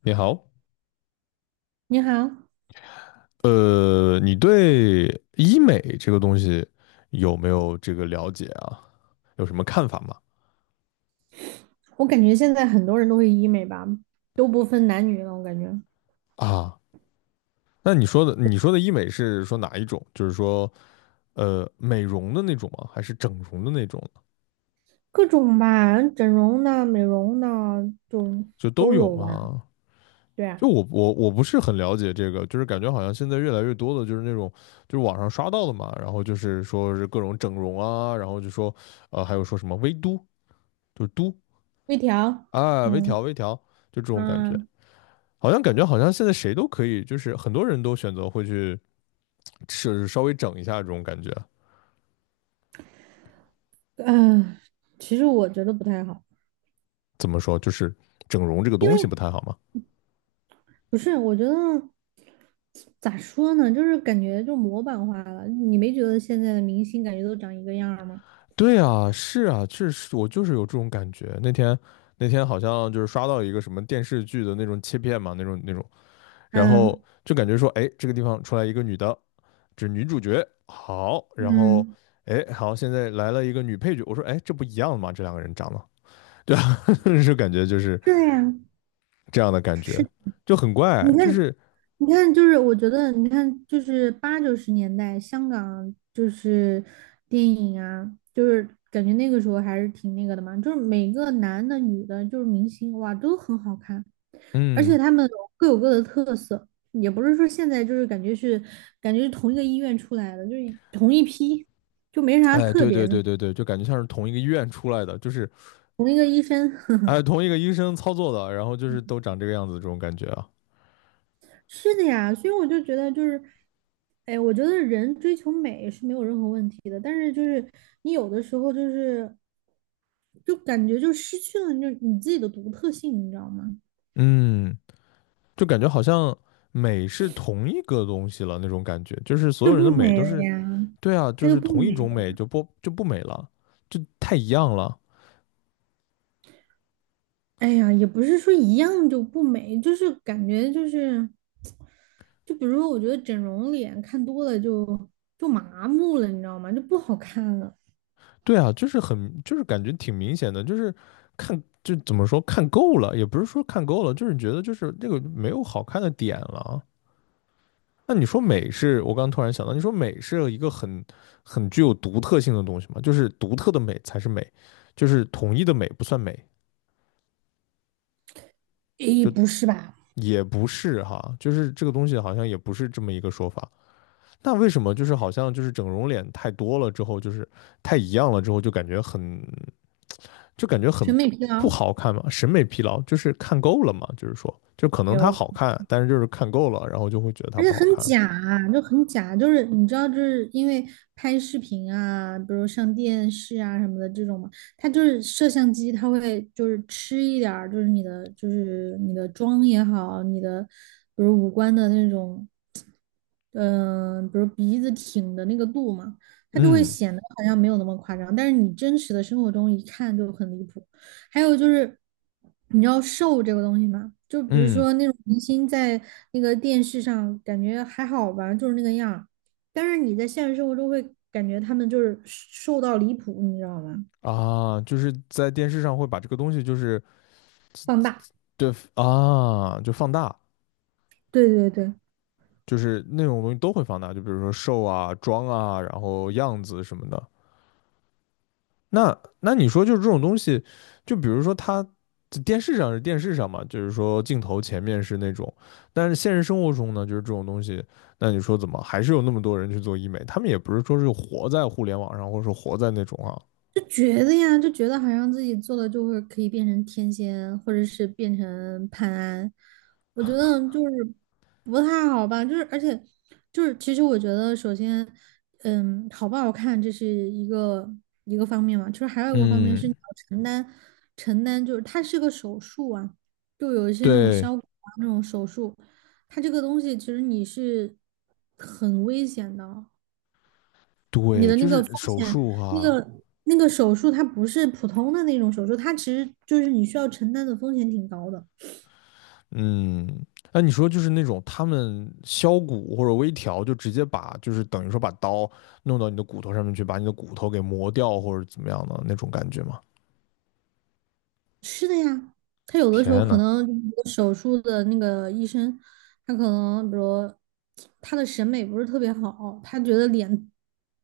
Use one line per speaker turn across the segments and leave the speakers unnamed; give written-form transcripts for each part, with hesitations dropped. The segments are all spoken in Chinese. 你好。
你好，
你对医美这个东西有没有这个了解啊？有什么看法吗？
我感觉现在很多人都会医美吧，都不分男女了，我感觉
啊，那你说的医美是说哪一种？就是说，美容的那种吗？还是整容的那种呢？
各种吧，整容的、美容的就
就都
都
有
有吧。
吗？
对
就
啊，
我不是很了解这个，就是感觉好像现在越来越多的就是那种就是网上刷到的嘛，然后就是说是各种整容啊，然后就说还有说什么微嘟，就是嘟
微调，
啊，微
嗯
调微调，就这种感觉。
嗯
好像感觉好像现在谁都可以，就是很多人都选择会去是稍微整一下这种感觉。
嗯，呃其实我觉得不太好，
怎么说，就是整容这个
因
东西不
为
太好嘛？
不是，我觉得咋说呢，就是感觉就模板化了。你没觉得现在的明星感觉都长一个样儿吗？
对啊，是啊，确实我就是有这种感觉。那天好像就是刷到一个什么电视剧的那种切片嘛，那种，然后
嗯
就感觉说，哎，这个地方出来一个女的，这女主角好，然后
嗯，
哎，好，现在来了一个女配角，我说，哎，这不一样吗？这两个人长得，对啊，就感觉就是
对呀，
这样的感
是，
觉，就很怪，
你
就
看。
是
你看，就是我觉得，你看，就是八九十年代香港就是电影啊，就是感觉那个时候还是挺那个的嘛，就是每个男的、女的，就是明星，哇，都很好看，而
嗯，
且他们各有各的特色，也不是说现在就是感觉是同一个医院出来的，就没啥
哎，
特
对
别
对
的，
对对对，就感觉像是同一个医院出来的，就是
同一个医生，呵呵，
哎，同一个医生操作的，然后就是都长这个样子，这种感觉啊。
是的呀，所以我就觉得哎，我觉得人追求美是没有任何问题的，但是你有的时候就感觉就失去了你自己的独特性，你知道吗？
嗯，就感觉好像美是同一个东西了那种感觉，就是
它
所有
就
人的
不
美
美
都
了
是
呀，
对啊，
它
就
就
是
不
同一
美
种
了
美
呀。
就不美了，就太一样了。
哎呀，也不是说一样就不美，就是感觉就是，就比如说，我觉得整容脸看多了就麻木了，你知道吗？就不好看了。
对啊，就是很，就是感觉挺明显的，就是看，就怎么说看够了，也不是说看够了，就是觉得就是这个没有好看的点了。那你说美是我刚突然想到，你说美是一个很具有独特性的东西嘛？就是独特的美才是美，就是统一的美不算美，
诶，不是吧？
也不是哈，就是这个东西好像也不是这么一个说法。那为什么就是好像就是整容脸太多了之后，就是太一样了之后，就感觉很
审美疲
不
劳
好看嘛？审美疲劳就是看够了嘛？就是说，就可能它
有，
好看，但是就是看够了，然后就会觉得它
而
不
且
好
很
看。
假啊，就很假，就是你知道，就是因为拍视频啊，比如上电视啊什么的这种嘛，它就是摄像机，它会就是吃一点儿，就是你的妆也好，你的比如五官的那种，比如鼻子挺的那个度嘛，它就会
嗯
显得好像没有那么夸张，但是你真实的生活中一看就很离谱。还有就是，你知道瘦这个东西吗？就比如
嗯，
说那种明星在那个电视上感觉还好吧，就是那个样儿，但是你在现实生活中会感觉他们就是瘦到离谱，你知道吗？
啊，就是在电视上会把这个东西，就是
放大。
对啊，就放大，
对对对，
就是那种东西都会放大，就比如说瘦啊、妆啊，然后样子什么的。那你说，就是这种东西，就比如说它在电视上是电视上嘛，就是说镜头前面是那种，但是现实生活中呢，就是这种东西，那你说怎么还是有那么多人去做医美？他们也不是说是活在互联网上，或者说活在那种啊。
就觉得呀，就觉得好像自己做了就会可以变成天仙，或者是变成潘安，我觉得就是不太好吧。就是而且其实我觉得首先，好不好看这是一个一个方面嘛，就是还有一个方面是你
嗯，
要承担承担，就是它是个手术啊，就有一些那种
对
消骨啊那种手术，它这个东西其实你是很危险的，你
对，
的
就
那个风
是手
险，
术哈。
那个手术它不是普通的那种手术，它其实就是你需要承担的风险挺高的。
嗯，那你说就是那种他们削骨或者微调，就直接把就是等于说把刀弄到你的骨头上面去，把你的骨头给磨掉或者怎么样的那种感觉吗？
是的呀，他有的时候
天
可
呐，
能那个手术的那个医生，他可能比如他的审美不是特别好，他觉得脸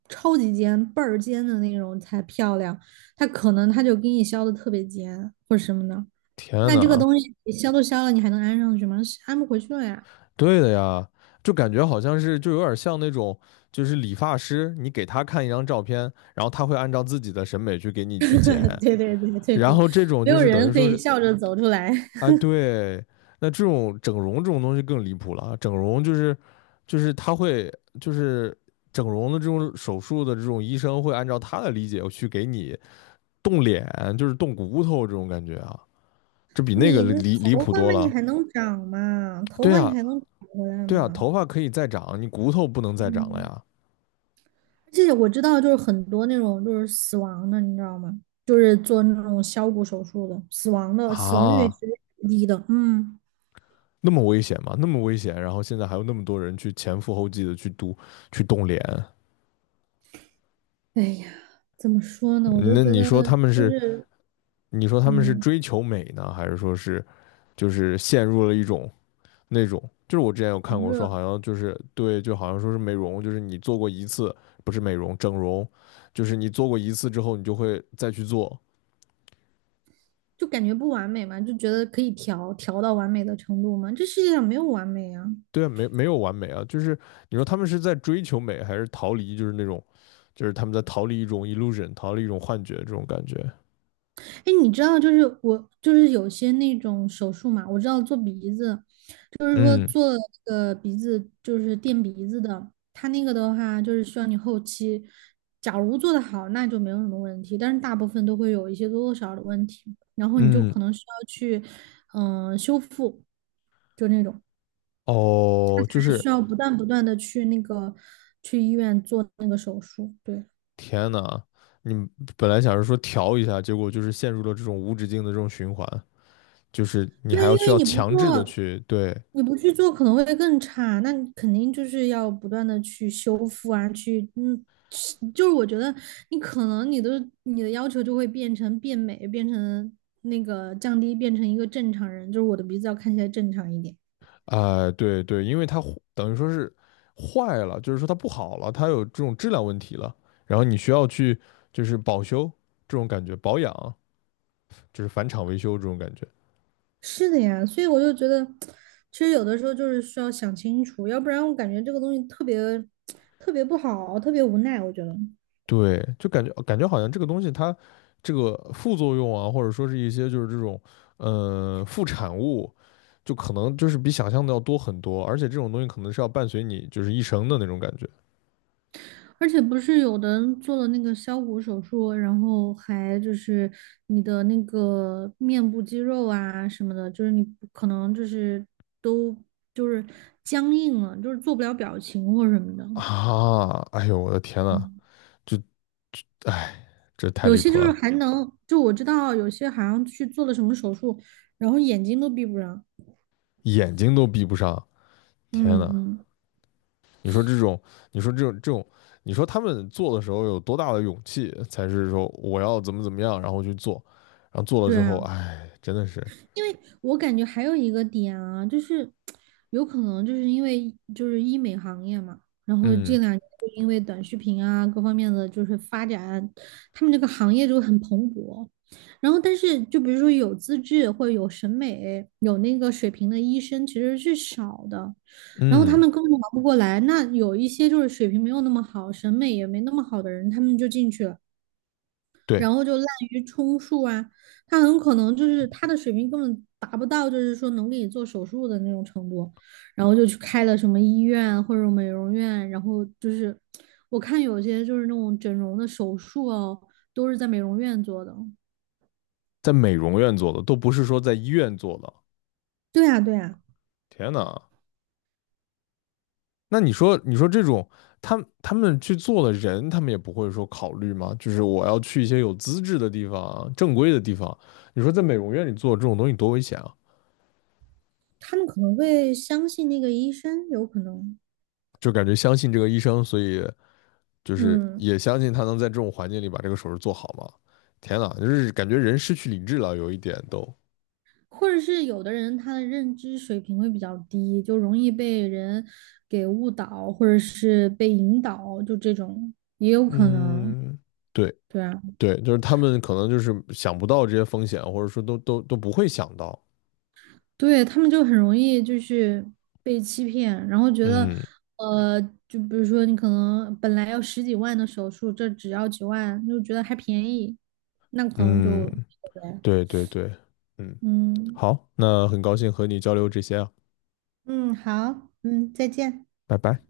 超级尖、倍儿尖的那种才漂亮，他可能他就给你削的特别尖或者什么的。
天
那这个
呐，
东西你削都削了，你还能安上去吗？安不回去了呀。
对的呀，就感觉好像是就有点像那种就是理发师，你给他看一张照片，然后他会按照自己的审美去给你去剪，
对对对对
然
对，
后这种
没
就
有
是等
人
于
可
说
以
是
笑着走出来。
哎，对，那这种整容这种东西更离谱了啊，整容就是就是他会就是整容的这种手术的这种医生会按照他的理解去给你动脸，就是动骨头这种感觉啊，这比那个
你
离
那
离离
头
谱
发
多
嘛，你
了。
还能长嘛？头
对
发你
呀，
还能长回来
对呀，
吗？
头发可以再长，你骨头不能再长了
嗯，
呀。
而且我知道，就是很多那种就是死亡的，你知道吗？就是做那种削骨手术的，死亡的死亡率也
啊，
是低的。嗯，
那么危险吗？那么危险，然后现在还有那么多人去前赴后继的去读去动脸。
哎呀，怎么说呢？我
嗯，
就
那
觉
你说
得
他们
就
是？
是
你说他们是
嗯，
追求美呢，还是说是就是陷入了一种那种？就是我之前有看
狂
过说，
热，
好像就是对，就好像说是美容，就是你做过一次，不是美容，整容，就是你做过一次之后，你就会再去做。
就感觉不完美嘛，就觉得可以调调到完美的程度嘛。这世界上没有完美啊。
对啊，没有完美啊，就是你说他们是在追求美，还是逃离，就是那种，就是他们在逃离一种 illusion,逃离一种幻觉这种感觉。
哎，你知道，就是我，就是有些那种手术嘛，我知道做鼻子，就是说
嗯
做那就是垫鼻子的，它那个的话，就是需要你后期，假如做得好，那就没有什么问题，但是大部分都会有一些多多少少的问题，然后你就
嗯，
可能需要去，修复，就那种，
哦，就是
需要不断不断的去那个，去医院做那个手术，对。
天呐，你本来想着说调一下，结果就是陷入了这种无止境的这种循环，就是你
对，
还
因
要需
为
要
你不
强制的
做，
去对。
你不去做可能会更差，那你肯定就是要不断的去修复啊，是我觉得你可能你的要求就会变成变美，变成那个降低，变成一个正常人，就是我的鼻子要看起来正常一点。
哎、对对，因为它坏，等于说是坏了，就是说它不好了，它有这种质量问题了，然后你需要去就是保修这种感觉，保养，就是返厂维修这种感觉。
是的呀，所以我就觉得，其实有的时候就是需要想清楚，要不然我感觉这个东西特别特别不好，特别无奈，我觉得。
对，就感觉感觉好像这个东西它这个副作用啊，或者说是一些就是这种副产物，就可能就是比想象的要多很多，而且这种东西可能是要伴随你就是一生的那种感觉。
而且不是有的人做了那个削骨手术，然后还就是你的那个面部肌肉啊什么的，就是你可能就是都就是僵硬了，就是做不了表情或什么的。
啊！哎呦我的天呐，
嗯，
这这太
有
离
些
谱
就是
了。
还能，就我知道有些好像去做了什么手术，然后眼睛都闭不上。
眼睛都闭不上，天
嗯
呐，
嗯，
你说这种，你说这种，你说他们做的时候有多大的勇气，才是说我要怎么怎么样，然后去做，然后做了
对
之后，
啊。
哎，真的是，
因为我感觉还有一个点啊，就是有可能就是因为就是医美行业嘛，然后这
嗯
两年就因为短视频啊各方面的就是发展，他们这个行业就很蓬勃。然后，但是就比如说有资质或者有审美、有那个水平的医生其实是少的，然后他
嗯，
们根本忙不过来。那有一些就是水平没有那么好、审美也没那么好的人，他们就进去了。
对。
然后就滥竽充数啊，他很可能就是他的水平根本达不到，就是说能给你做手术的那种程度，然后就去开了什么医院或者美容院，然后就是我看有些就是那种整容的手术哦，都是在美容院做的。
在美容院做的，都不是说在医院做的。
对啊，对啊，
天哪，那你说，你说这种他他们去做的人，他们也不会说考虑吗？就是我要去一些有资质的地方啊、正规的地方。你说在美容院里做这种东西多危险啊！
他们可能会相信那个医生，有可能，
就感觉相信这个医生，所以就是
嗯。
也相信他能在这种环境里把这个手术做好吗？天哪，就是感觉人失去理智了，有一点都，
或者是有的人他的认知水平会比较低，就容易被人给误导，或者是被引导，就这种也有可能。
嗯，对
对啊，
对，就是他们可能就是想不到这些风险，或者说都不会想到，
对，他们就很容易就是被欺骗，然后觉得，
嗯，
呃，就比如说你可能本来要十几万的手术，这只要几万，就觉得还便宜，那可能
嗯，
就，对，
对对对，嗯，
嗯
好，那很高兴和你交流这些啊。
嗯，好，嗯，再见。
拜拜。